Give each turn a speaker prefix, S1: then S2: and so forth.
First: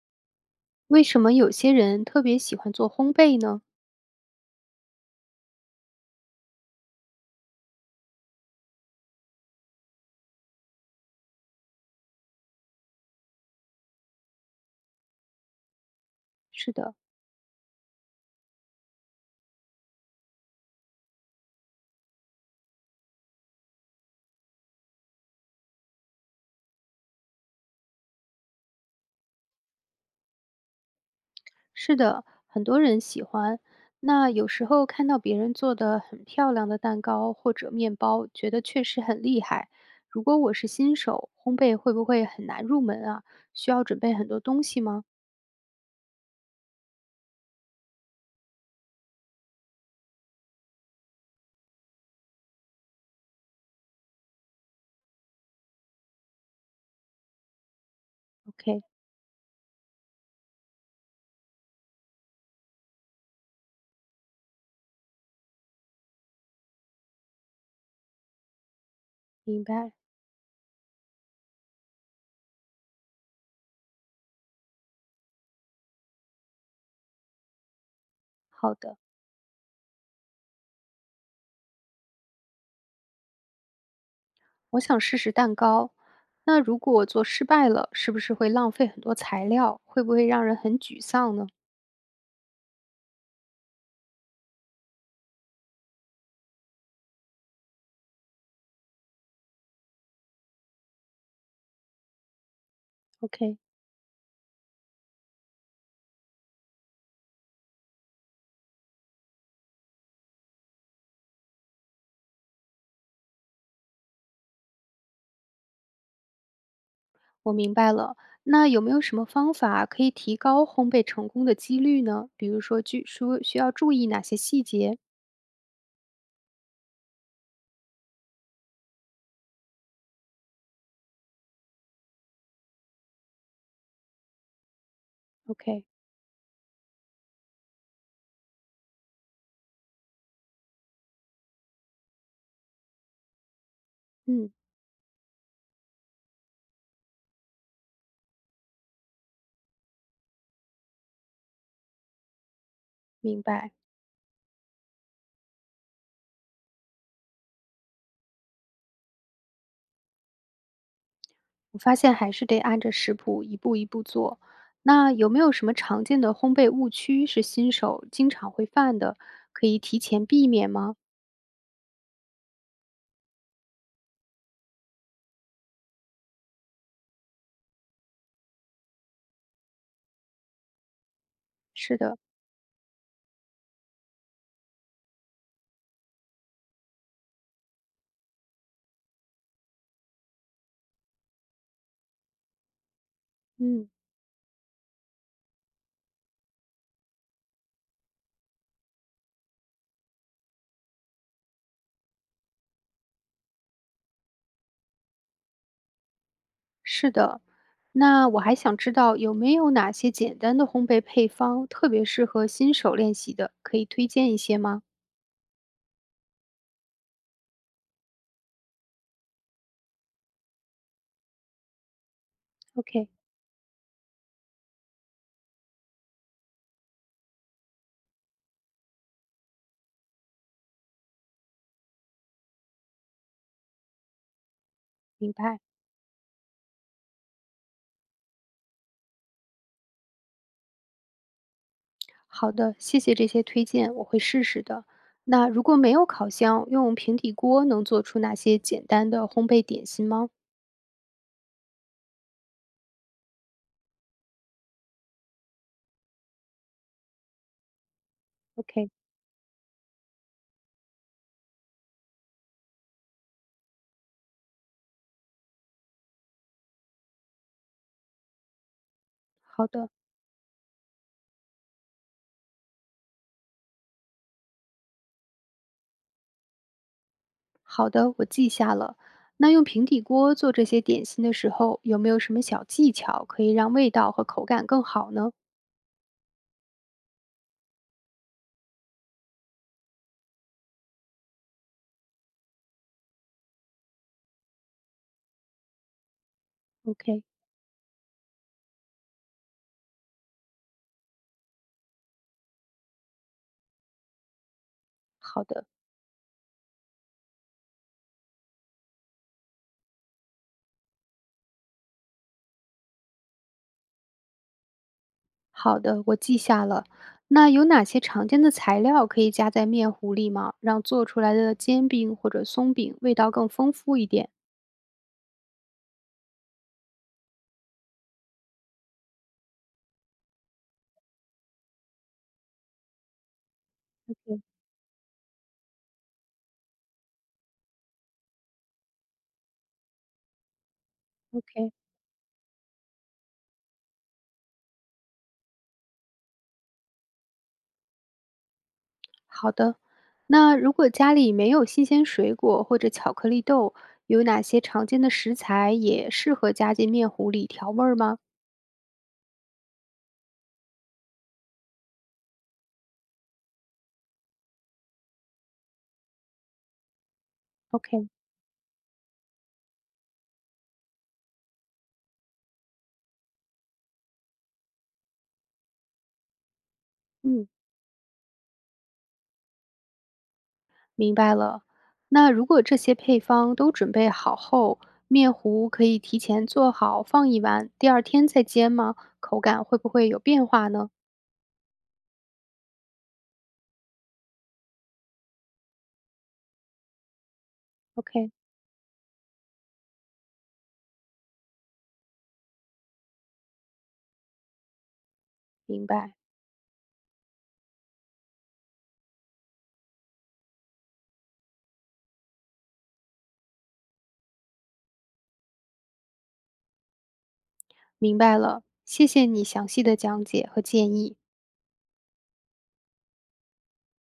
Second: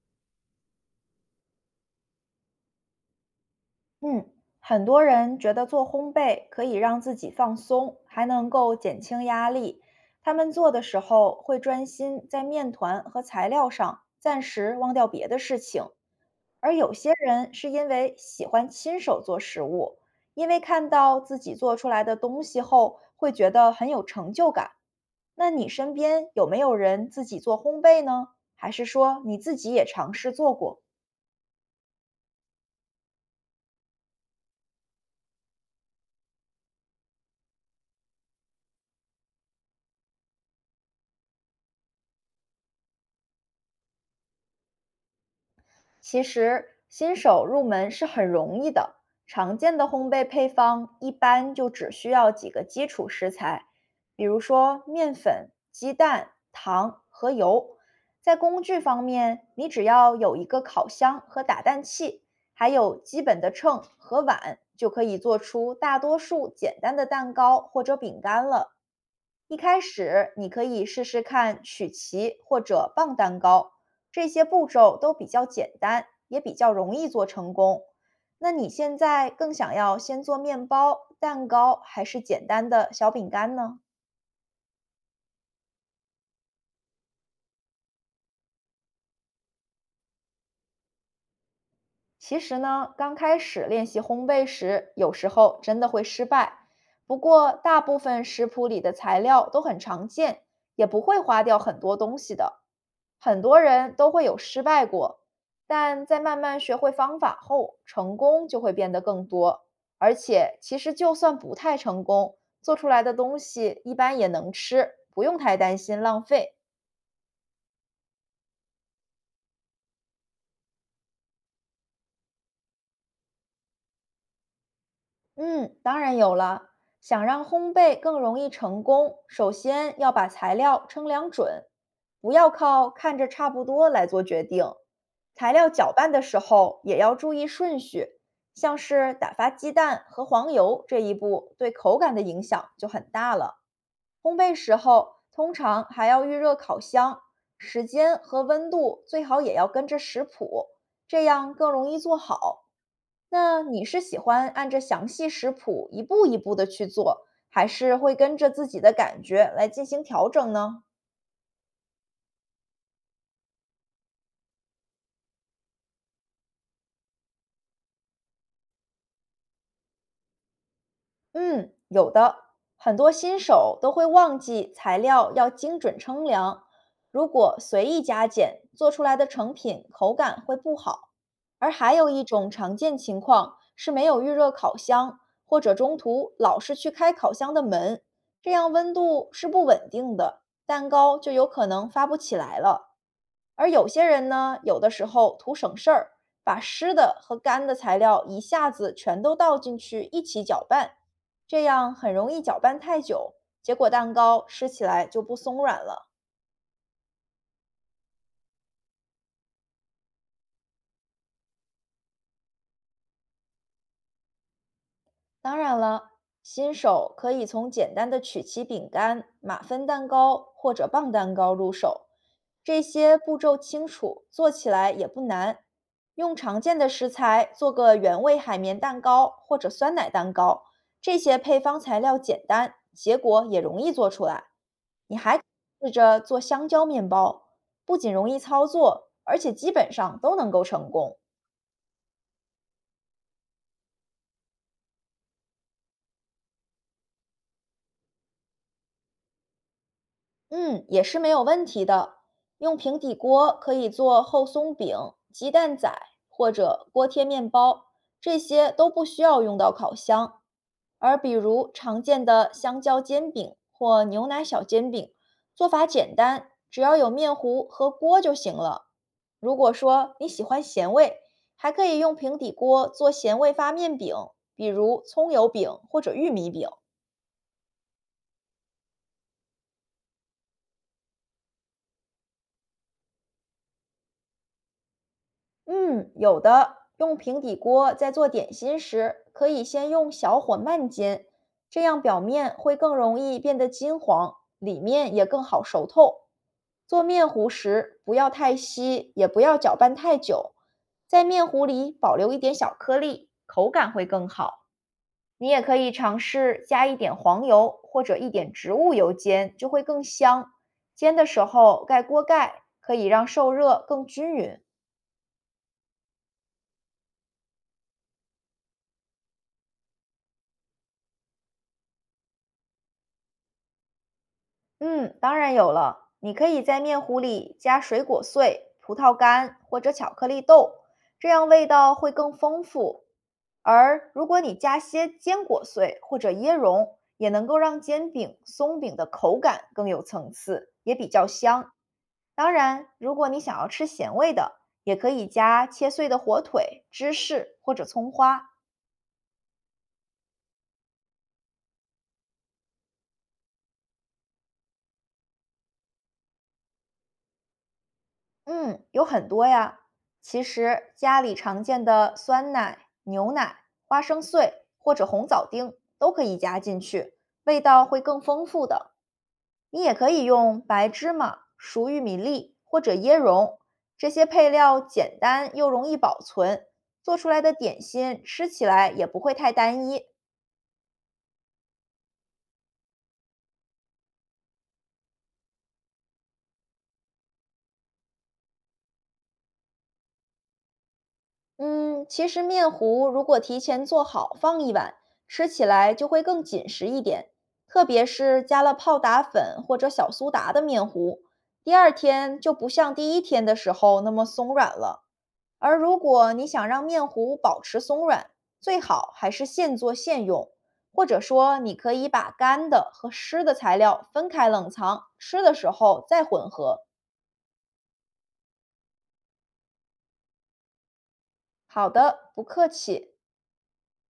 S1: 为什么有些人特别喜欢做烘焙呢？
S2: 嗯，很多人觉得做烘焙可以让自己放松，还能够减轻压力。他们做的时候会专心在面团和材料上，暂时忘掉别的事情。
S1: 是
S2: 而有
S1: 的，
S2: 些人是因为喜欢亲手做食物，因为看到自己做出来的东西后，会觉得很有成就感。那你身边有没有人自己做烘焙呢？还是说你自己也尝试做过？
S1: 是的，很多人喜欢。那有时候看到别人做的很漂亮的蛋糕或者面包，觉得确实很厉害。如果我是新手，烘焙会不会很难入门啊？需要准备很多东西吗
S2: 其实新手入门是很容易的，常见的烘焙配方一般就只需要几个基础食材，比如说面粉、鸡蛋、糖和油。在工具
S1: ？OK，
S2: 方面，你只要有一个烤箱和打蛋器，还有基本的秤和碗，就可以做出大多数简单的蛋糕或者饼干了。一
S1: 明
S2: 开
S1: 白。
S2: 始，你可以试试看曲奇或者棒蛋糕。这些步骤都比较简单，也比较容易做成功。那你
S1: 好
S2: 现
S1: 的，
S2: 在更想要先做面包、蛋糕，还是简单的小饼干呢？
S1: 我想试试蛋糕。那如果我做失败了，是不是会浪费很多材料？会不会让人很沮丧呢
S2: 其实呢，刚开始练习烘焙时，有时候真的会失败。不过，大部分食谱里的材料都很常见，也不会花掉很多东西的。很
S1: ？OK，
S2: 多人都会有失败过，但在慢慢学会方法后，成功就会变得更多。而且，其实就算不太成功，做出来的东西一般也能吃，不用太担心浪费。
S1: 我明白了，那有没有什么方法可以提高烘焙成功的几率呢？比如说，据说需要注意哪些细节
S2: 嗯，当然有了。想让烘焙更容易成功，首先要把材料称量准，不要靠看着差不多来做决定。材料
S1: ？OK，
S2: 搅拌的时候也要注意顺序，像是打发鸡蛋和黄油这一步对口感的影响就很大了。烘
S1: 嗯，
S2: 焙时候通常还要预热烤箱，时间和温度最好也要跟着食谱，这样更容易做好。
S1: 明
S2: 那
S1: 白。
S2: 你是喜欢按着详细食谱一步一步的去做，还是会跟着自己的感觉来进行调整呢？
S1: 我发现还是得按着食谱一步一步做。那有没有什么常见的烘焙误区是新手经常会犯的，可以提前避免吗？
S2: 嗯，有的，很多新手都会忘记材料要精准称量，如果随意加减，做出来的成品口感会不好。而还
S1: 是
S2: 有
S1: 的，
S2: 一种常见情况是没有预热烤箱，或者中途老是去开烤箱的门，这样温度是不稳定的，蛋糕就有可能发不起来了。而有
S1: 嗯，
S2: 些人呢，有的时候图省事儿，把湿的和干的材料一下子全都倒进去一起搅拌，这样很容易搅拌太久，结果蛋糕吃起来就不松软了。
S1: 是的。那我还想知道有没有哪些简单的烘焙配方特别适合新手练习的，可以推荐一些吗
S2: 当然了，新手可以从简单的曲奇饼干、马芬蛋糕或者棒蛋糕入手，这
S1: ？OK，
S2: 些步骤清楚，做起来也不难。用常见的食材做个原味海绵蛋糕或者酸奶蛋糕，这些配方材料简单，结果也容易做出来。
S1: 明白。
S2: 试着做香蕉面包，不仅容易操作，而且基本上都能够成功。
S1: 好的，谢谢这些推荐，我会试试的。那如果没有烤箱，用平底锅能做出哪些简单的烘焙点心吗
S2: 嗯，也是没有问题的。用平底锅可以做厚松饼、鸡蛋仔或者锅贴面包，这些都
S1: ？OK，
S2: 不需要用到烤箱。而比如常见的香蕉煎饼或牛奶小煎饼，做法简单，只要有面糊和锅就行了。如
S1: 好
S2: 果
S1: 的，
S2: 说你喜欢咸味，还可以用平底锅做咸味发面饼，比如葱油饼或者玉米饼。
S1: 好的，我记下了。那用平底锅做这些点心的时候，有没有什么小技巧可以让味道和口感更好呢
S2: 嗯，有的。用平底锅在做点心时，可以先用小火慢煎，这样表面会更容易变得金黄，里面也更好熟透。做
S1: ？OK，
S2: 面糊时，不要太稀，也不要搅拌太久，在面糊里保留一点小颗粒，口感会更好。
S1: 好
S2: 你也
S1: 的，
S2: 可以尝试加一点黄油或者一点植物油煎，就会更香。煎的时候盖锅盖，可以让受热更均匀。
S1: 好的，我记下了。那有哪些常见的材料可以加在面糊里吗？让做出来的煎饼或者松饼味道更丰富一点
S2: 嗯，当然有了。你可以在面糊里加水果碎、葡萄干或者巧克力豆，这样味道会更丰富。而如果
S1: 嗯
S2: 你加些坚果碎或者椰蓉，也能够让煎饼、松饼的口感更有层次，也比较香。
S1: ？OK，
S2: 当然，如果你想要吃咸味的，也可以加切碎的火腿、芝士或者葱花，
S1: 好的，那如果家里没有新鲜水果或者巧克力豆，有哪些常见的食材也适合加进面糊里调味儿吗
S2: 嗯，有很多呀。其实家里常见的酸奶、牛奶、花生碎或者红枣丁都可以加进去，味道会
S1: ？OK，
S2: 更丰富的。你也可以用白芝麻、熟玉米粒或者椰蓉，这些配料简单又容易保存，做出来
S1: 嗯，
S2: 的点心吃起来也不会太单一。
S1: 明白了。那如果这些配方都准备好后，面糊可以提前做好放一晚，第二天再煎吗？口感会不会有变化呢
S2: 嗯，其实面糊如果提前做好放一晚，吃起来就会更紧实一点。特别
S1: ？OK，
S2: 是加了泡打粉或者小苏打的面糊，第二天就不像第一天的时候那么松软了。而
S1: 明
S2: 如
S1: 白，
S2: 果你想让面糊保持松软，最好还是现做现用，或者说你可以把干的和湿的材料分开冷藏，吃的时候再混合。
S1: 明白了，谢谢你详细的讲解和建议。
S2: 好的，不客气。